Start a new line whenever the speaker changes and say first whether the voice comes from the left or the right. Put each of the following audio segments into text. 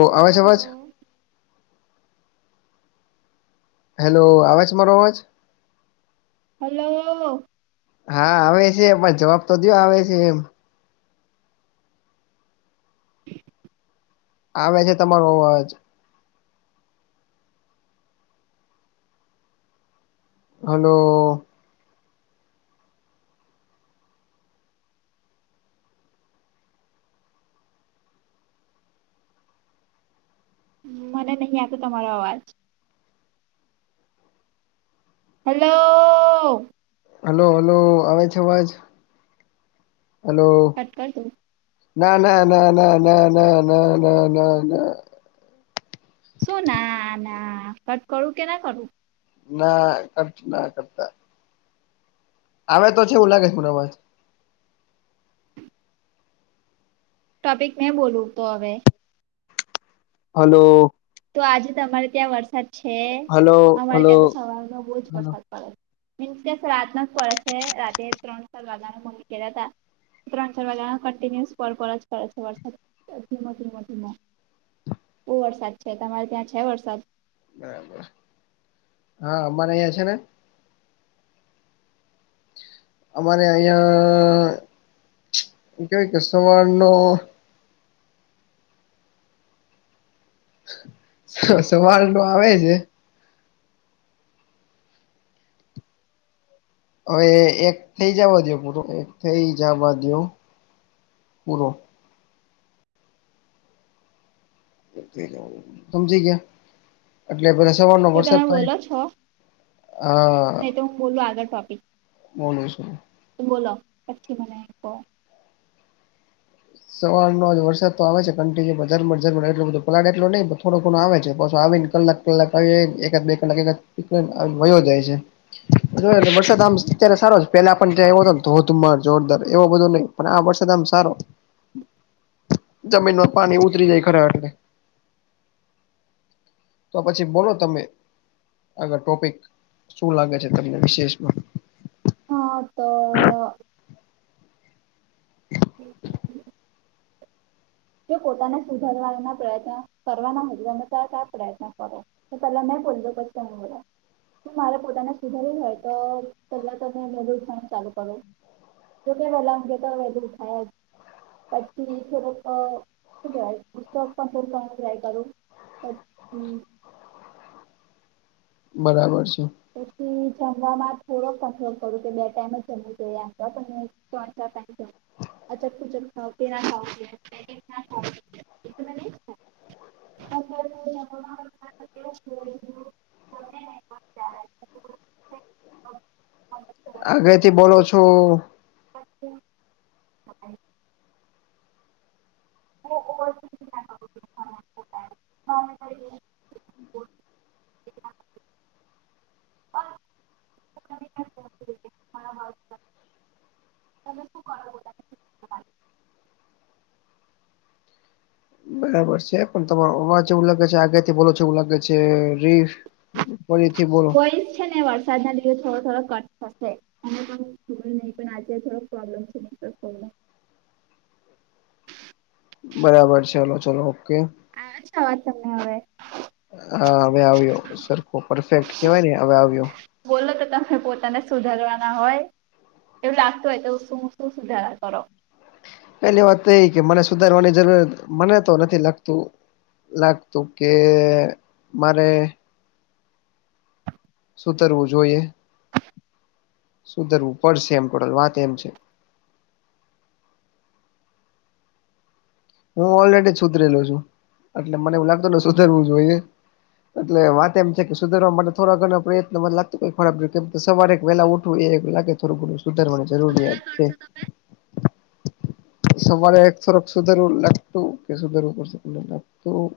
left: ઓહ, અવાજ
right: હલો
left: અવાજ. હેલો, અવાજ મારો અવાજ.
right: હલો.
left: હા, આવે છે, પણ જવાબ તો દયો આવે છે એમ. આવે છે તમારો અવાજ. હલો.
right: મને નહીં આપ, તમારો અવાજ. હલો.
left: હલો, હલો, આવે છે અવાજ? હલો,
right: કટ કર તું
left: ના, ના, ના, ના, ના, ના, ના, ના, ના, ના.
right: શું? ના, ના, કટ કરું? કે ના કરું?
left: ના કટ, ના કરતા. આવે તો છેવું લાગે છે મરાવાજ
right: ટોપિક મેં બોલું તો હવે
left: હલો.
right: તો આજે તમારે ત્યાં વરસાદ છે
left: હલો
right: અમારે
left: હલો
right: ત્યાં તો સવારનો બોજ
left: હલો
right: વરસાદ પડે મીન્સ કેસ રાત ન પડે છે રાતેે ત્રણ સાાર વાગને મમ્મી કેહેતા ત્રણ ચાર વાગ્યા કન્ટિન્યુઅસ પર પર જ કરે છે વરસાદ ધીમો ધીમો ધીમો બુ વરસાદ છે તમારે ત્યાં છે વરસાદ
left: બરાબર હા અમારા અહીંયા છે ને અમારે અહિયાં કેવાય કે સવાર નો- - સવાલ તો આવે છે. હવે એક થઇ જવા દો પૂરો એક થઇ જવા દો પૂરો- - સમજી ગયા એટલે બધા સવાર ન
right: તો
left: વરસાદ
right: તમે બોલો
left: થાય- -
right: છો
left: હા- -
right: નહી તો હું બોલું આગળ ટોપિક- -
left: બોનું શો- -
right: બોલો પછી મને કો- -
left: સવારનો જ વરસાદ તો આવે છે કન્ટિન્યુ ઝમ ઝમ એટલો બધો પલાટ એટલો નહીં થોડો ઘણો આવે છે પાછ આવી ને કલાક- - કલાક આવી એકાદ બે કલાક એક વયો જાય છે. જો વરસાદ આમ અત્યારે સારો છે પેલા આપ ત્યાં આવ્યો હતો તો હોતુમર જોરદાર એવો બધો નહીં- - પણ આ વરસાદ તો આમ સારો. જમીન ન પાણી ઉતરી જાય ખરે વખ- - તો પછી બોલો તમે- - આગળ ટોપિક શું લાગે છે તમને વિશેષમાં- -
right: હા તો- - હમ. જો પોતાને સુધારવાના પ્રયત્ન કરવાના હો તમે તરત આ પ્રયત્ન કરો- - તો તલા મેં બોજો ક મોર- - મારે પોતાને સુધાર્યું હોય તો પહેલાં તમે વહેલું ઉઠાણું ચાલુ કરો- - જોકે પહેલા અતો વધેું થા પછી થોડું- - ડ્રાય પતક સંપર્ ક ફ્રાય કરું- - હમ- -
left: બરાબર છે.
right: પછી જમવામાં થોડોક કંટ્રોલ કરું કે બે ટાઈમ જ જમું તો જ પણ- - ઓ સર થેન્ક યુ. [unintelligible] [inaudible] ત્યારે- -
left: આગળથી બોલો છો.
right: અત્યાય. હા- - એી- - હા.
left: [inaudible]
right: રા તમે ખબ- -
left: બરાબર છે પણ તમારો અવાજ એવું લાગે છે આગાથી ભોલો છ એવું લાગે છે રીફ- - [unintelligible]
right: એ છે ને વરસાદ ના દિવસ થોડો થોડો કટ થશે. ને પણ ખબર નહીં પણ આજે થોડોક પ્રોબ્લેમ છે [unintelligible]
left: બરાબર છે હાલો ચલો ઓકે
right: આછા વાત તમને હવે
left: હા હવે આવ્યો સરખો પરફેક્ટ કેવાય ને હવે આવ્યો.
right: બોલો તો તમે પોતાને સુધારવાના હોય. એવું લાગતો હોય તો શું શું સુધાર કરો.
left: પેલી વાત તો એ કે મને સુધારવાની જરૂરત મને તો નથી લાગતું. લાગતું કે મારે સુધરવું જોઈએ, સુધરવું પડશે એમ ટોટલ વાત એમ છે. હું ઓલરેડી સુધરેલો છું એટલે મને એવું લાગતો ને સુધરવું જોઈએ. એટલે વાત એમ છે કે સુધારવા માટે થોડા ઘણ પ્રયત્ન માં લાગતો ખરાબ કેમ સવારે એક વલા ઉ એ લાગે થોડું ગરું. સુધારવા જરૂરિયાત છે, સવારે એક થોક સુધરવું લાગતું કે સુધરવું પડશે લતું.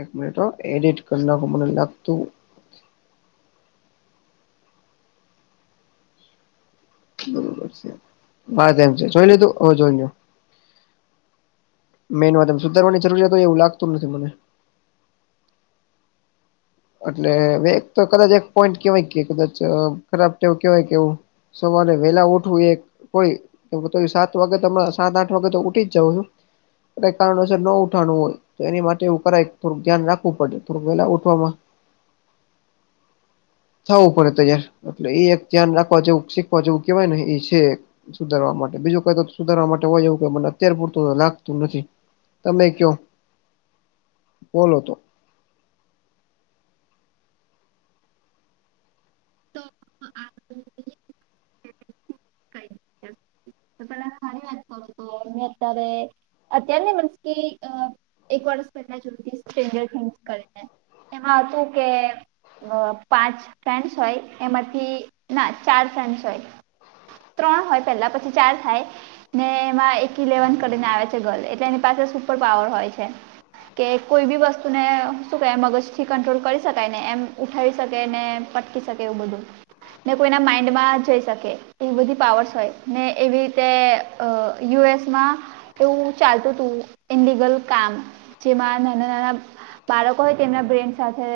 left: એક મિનિટ હો એડિટ કર નાખું મને લાગતું બરોબર શે. વાત એમ છે જોઈ લીધું હવે જોઈલો. મેન વાત એમ સુધારવાની જરૂરિયાત હોય એવું લાગતું નથી મને. એટલે વેત તો કદાચ એક પોઈન્ટ કેવાય કે કદાચ ખરાબવું કેવાય કેવું. સવારે વેલા ઉઠવું એક કોઈ, હવે સાત વાગે તો સાત આઠ વાગે તો ઉઠી જ જાવ છું. કઈક કારણોસર ન ઉઠાનું હોય. તો એની માટે એવું કર થોડુંક ધ્યાન રાખવું પડે થોડક વેલા ઉઠવામાં. થવું પડે તૈયાર એટલે એ એક ધ્યાન રાખવા જેવ, શીખવા જેવું કેવાય ને એ છે. સુધારવા માટે બીજું કઈ તો સુધારવા માટે હોય એવું કે મન અત્યારે પૂરતું લાગતું નથી. તમે કયો? બોલો તો.
right: [inaudible] કઈની ચલ. તો પેલા મારી વાત કર હતો મે અત્યારે અત્યારે નથી અ એક વર્સ પહેલા જથીસ સ્ટન્જર થિસ કરને. એમાં હતું કે અ પાંચ ફ્રેન્ડ્સ હોય એમાંથી ના ચાર ફ્રેન્ડ્સ હોય. ત્રણ હોય પેલા પછી ચાર થાય. ને એમાં એક ઇલેવન કરીને આવે છે ગર્લ એટલે એની પાસે સુપર પાવર હોય છે. કે કોઈ બી વસ્તુને શું કે એ મગજ થી કંટ્રોલ કરી શકાય ને એમ ઉઠાવી શકે ને પ કરી શકે. એવું બધું ને કોઈના માઇન્ડમાં જઈ શકે એવી બધી પાવર્સ હોય. ને એવી રીતે અ યુ એસ માં એવું ચાલતું તું ઇનલીગલ કામ જેમાં નાના નાના બાળકો હોય તેમના બ્રેન સાથે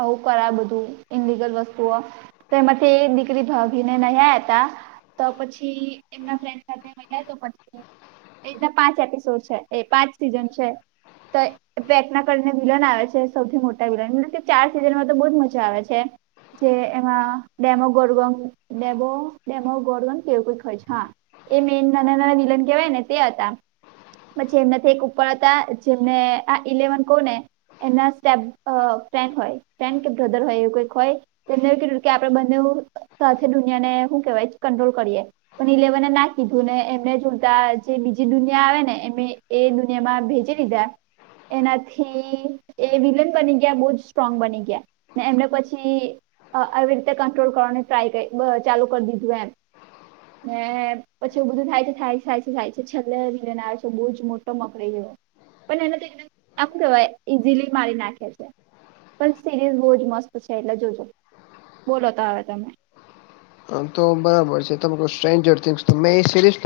right: આવું કરાય બધું ઇનલગલ વસ્તુઓ તો એમાંથી દીકરી ભાગીને નહયા હતા તો પછી એમના ફ્રેન્ડ સાથે પછી એ રીતના પાંચ એપિસોડ છે એ પાંચ સીઝન છે. તે પ્રયત્ન કરીને વિલન આવે છે સૌથી મોટા વિલન કે ચાર સીઝનમાં તો બહુ જ મજા આવે છે. જે એમાં Demogorgon demo Demogorgon કેવું કઈક હોય છે. હા એ મેન નાના નાના વિલન કહેવાય ને તે હતા. પછી એમનાથી એક ઉપર હતા જેમને આ ઇલેવન કોહ ને એમના સ્ટેપ અ ફ્રેન્ડ હોય ફ્રેન્ડ કે બ્રધર હોય એવું કોઈક હોય. તેમને કીધું કે આપડે બંને સાથે દુનિયાને શું કેવાય કંટ્રોલ કરીએ. પણ ઈલેેવને ના કીધું ને એમને જોતા જે બીજી દુનિયા આવે ને એ એ દુનિયામાં ભેજે દીધા એનાથી એ વિલન બની ગયા બહ જ સ્ટ્રોંગ બની ગયા. ને એમને પછી આવી રીતે કંટ્રોલ કરવાની ટ્રાય કરી ચાલુ કરી દીધું એમ. ને પછી એવુ બધું થાય છે થાય છે થાય છે થાય છે છેલ્લે ભી લને આવે છે બહુ જ મોટો મકરાઈ ગયો. પણ એને [inaudible] આમ કેહેવાય ઈઝીલી મારી નાખે છે. પણ સિરીઝ બહુ જ મસ્ત છે એટલે જોજો બોલો તો હવ તમે.
left: તો બરાબર છે ત સ્ટજર મે સરીઝ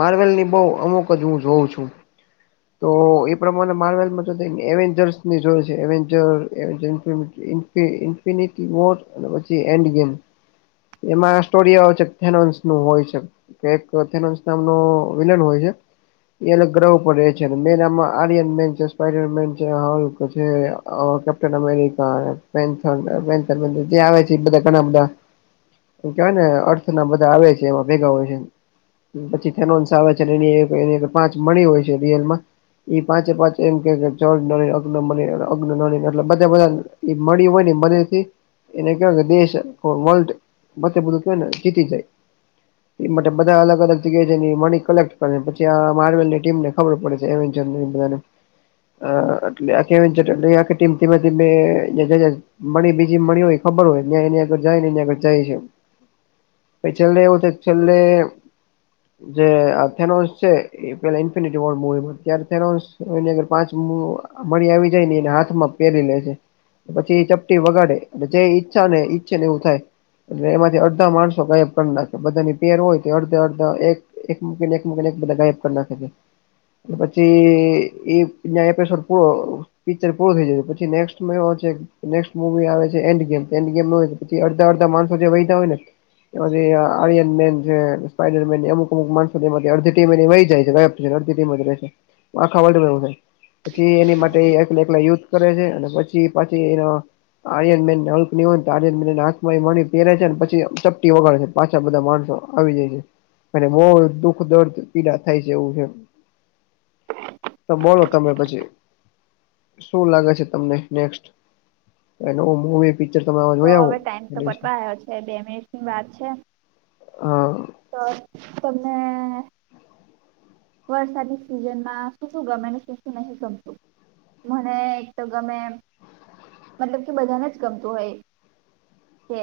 left: માર્વેલ ની બ અમુક જ હું જોઉં છું. તો એ પ્રમાણે માર્વેલમાં જો થ એવેન્જર્સની જોએ છે. વેન્જર કે ઇફિનિટી વોટ અને પછી એન્ડ ગેમ. એમાં સ્ટોરી આવે છે થનોન્ નું હોય છે. એક નામ ન વિલન હોય છે. એ અલગ ગ્રહ ઉપ ર છે મેન આમાં આર્યન મેન છે સ્પડ મેન છે હક છે. કેપન અમેરિકા જે આવે છે બધા ઘણા બધા. એ કેહેવાય ને અર્થ ના બધા આવે છે એમાં ભેગા હોય છેને પછી થેનોન્ આવે છે એની પાંચ મળી હોય છે રિયલમાં ઈ પાંચે પાંચ એમ કે ચળ નળ અગ્ન મળ અગ્ન નળને એટલે બધા બધા એ મળી હોય ને મદથી એને કવાય કે દેશ વર્લ્ડ વચ્ે બધું કેવાય ને જીતી જાય એ માટે બધા અલગ અલગ જગ્યા છે મની કલેક્ટ કરે ને પછી આ માર્વેલ ની ટીમને અળ પડ છે એમ અ એટલે આ ટથી મી બીજી મળી હોય ખબર હોય ત્યા એં આગળ જાયને એંયા આગળ જાય છે પ ચલ ર ઉ તો ચલ ર જે થેનોન્સ છે એ પેલા ઇન્ફિનિ મુવીમાં ત્યારે થનોન્ની પાંચ મળી આવી જાય ને એને હાથમાં પહેરી લે છે પછી ચપટી વગાડે જે ઈ્છા ઈચ્છ ને એવું થાય એટલે એમાંથી અડધા માણસો ક પણ ના બધાની પેર હોય અડધા અડધા એક એક મકીને એક મકને એક બધા ગાયબ કરી નાખે છે પછી એ ન્યાયપેશર પૂરો પિક્ચર પૂરું થઈ જાયું પછી નેક્સ્ટમાં એ છે નેક્સ્ટ મુવી આવે છે એન્ડ ગેમ એન્ડ ગેમ પછી અડધા અડધા માણો જે વહીતા હોય ને એમાં આર્યન મેન છે સ્પાઈડર મેન અમુક અમુક માસો એ અડધીીમે એહી જાય છે જ રહે ખાવાવું થ પછી એની માટે એકલે એકલા યુદ્ધ કરે છે અને પછી પછ પછી આર મે આર મણી પહેરે છે ને પછી ચપટી વગાડે છે પાછા બધા માણસો આવી જાય છે અને મો દુઃખ દર્દ પીડા થાય છે એવું છે તો બોલો તમે પછી શું લાગે છે તમને નેક્સ્ટ નવ મવી પિક્ચર ત
right: તો
left: આવો
right: હવે ટાઈમ તો પટવા આવયો છે બે મિનિસ ની વાત છે
left: હ
right: તો તમે વરસાદીની સિઝનમાં શું શું ગમે શું શું નહીં ગમતું મને એક તો ગમે મતલબ કે બધાને જ ગમતું હોય કે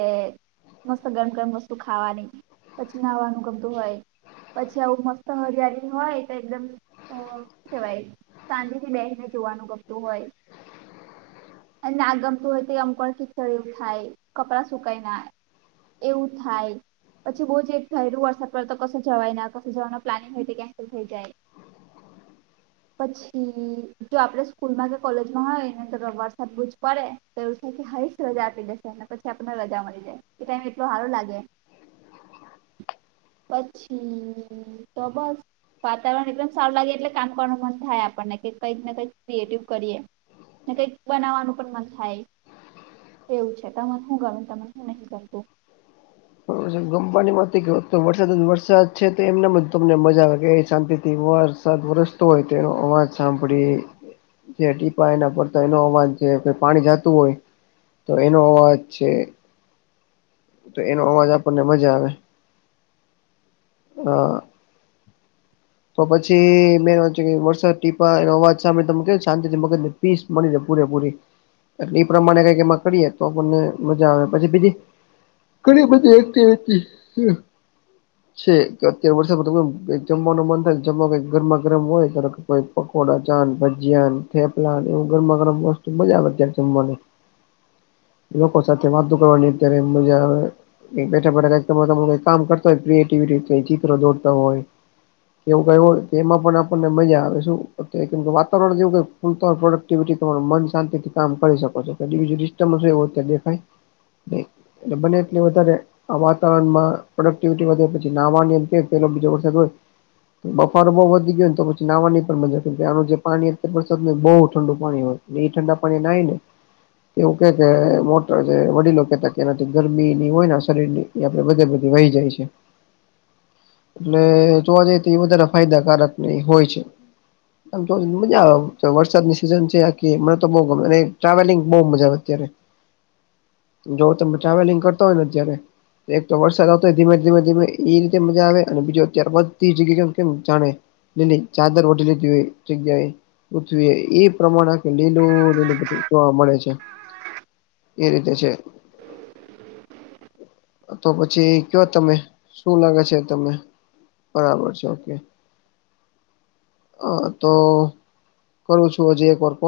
right: મસ્ત ગરમ ગરમ વસ્તુ ખાવાની પચી નાહવાનું ગમતું હોય પછી આવું મસ્ત હરિયાળી હોય તો એકદમ શ કેવાય સાાંજે થી બેનને જોવાનું કરતું હોય અને ના ગમતું હોય તો એ અમકળ કીચડ એવું થાય કપડાં સુકાય ના એવું થાય પછી બહુ એક થય રહ્યું વરસાપ પર તો કો જવાયને કો જવાનું પ્લાનિંગ હોય તો ક્યાં હોઈ જાય
left: હ
right: પછી જો આપણે સ્કૂલમાં કે કોલેજમાં હોય એને તો વરસાદ બુજ પડે તો એવું સા હરીશ રજા આપી દેશે અને પછી આપણને રજા મળી જાય એ ટાઈમ એટલો સારું લાગે પછી તો બસ વાતાવરણ એકદમ સારું લાગે એટલે કામ કરવાનું મન થાય આપણને કે કંઈક ને કંઈક ક્રિએટિવ કરીએ. ને કઈક બનાવવાનું પણ મન થાય. એવું છે તને શું ગમે ને તને હું નહી કરતું?
left: બરોબર [inaudible] કે તો વરસાદ જ વરસાદ છે તો એમનામાં જ તમને મજા આવેે એ શાંતિ થી વર વરસાદ વરસતો હોય તેનો અવાજ સાંભળી જે ટીપા એના પડતા એનું અવાન છે કે પાણી જતું હોય તો એનો અવાજ છે. તો એનો અવાજ આપણને મજા આવે. હ તો પછી મેં વરસાદ ટીપા અવાજ સાંભળી તમે [inaudible] શાંતિથી મગજ પીસ મળી રહે પૂરેપૂરી એટલે એ પ્રમાણે કઈક એમાં કરી એ તો આપણને મજા આવે પછી બીજી ઘણી બધી એક્ટિવિટી છે કે અત્યારે [inaudible] જમવાનું મન થાય જમવા કઈ ગરમા ગરમ હોય. કોઈ પકોડા, ચાન, ભજીયાન, થેપલા ન એવું ગરમા ગરમ વસ્તુ મજા આવે ત્યારે જમવાની લોકો સાથે વાતુ કરવાની અત્યારે એમ મજા આવે. [inaudible] કામ કરતા હોય ક્રિએટિવિટી ચિત્રો દોરતા હોય. કેવું કાઈ હોય તો એમાં પણ આપણને મજા આવે શું કેમ કે વાતાવરણ જેવું ક પ્રોડક્ટિવિટી તમારુ મન શાંતિથી કામ કરી શકો છો ડિસ્ટર્બન્સ હોય દેખાય. એટ બને એટલે વધારે આ વાતાવરણમાં પ્રોડક્ટિવિટી વધ નાવામ કે પેલો બીજો વરસાદ હોય. બફારો બહુ વધી ગયો હો તો પછી નાહવાની પણ મજા આનું જે પાણી અત્યારે વરસાદ ન બહુ ઠંડુ પાણી હોય. એ ઠંડા પાણી નાઈ ને એવું કે કે મોટર વડીલો કેતા કેના ગરમી ની હોય ને શરીરની એ આપડે બધે બધી વહી જાય છે. એટલે જોવા જઈએ તો એ વધારે ફાયદાકારક હોય છે. આમ તો મજા આવે વરસાદની સિઝન છે [inaudible] ગમે ટ્રાવેલિંગ બહુ મજા આવે અત્યારે જો તમે ટ્રાવેલિંગ કરતા હોય ને અત્યારે એક તો વરસાદ આવતો હોય ધીમે ધીમે ધીમે એ રીતે મજા આવે અને બીજું અત્યારબધી જગ્યા કેમ જાણે લીલી ચાદર ઓઢી લીધી હોય [inaudible] પૃથ્વી એ પ્રમાણે લીલું લીલું બધું જોવા મળે છે. એ રીતે છે. તો પછી કયો તમે? શું લાગે છે? તમે બરાબર છે ઓકે. હ તો કરું છું હજી એક વાર કો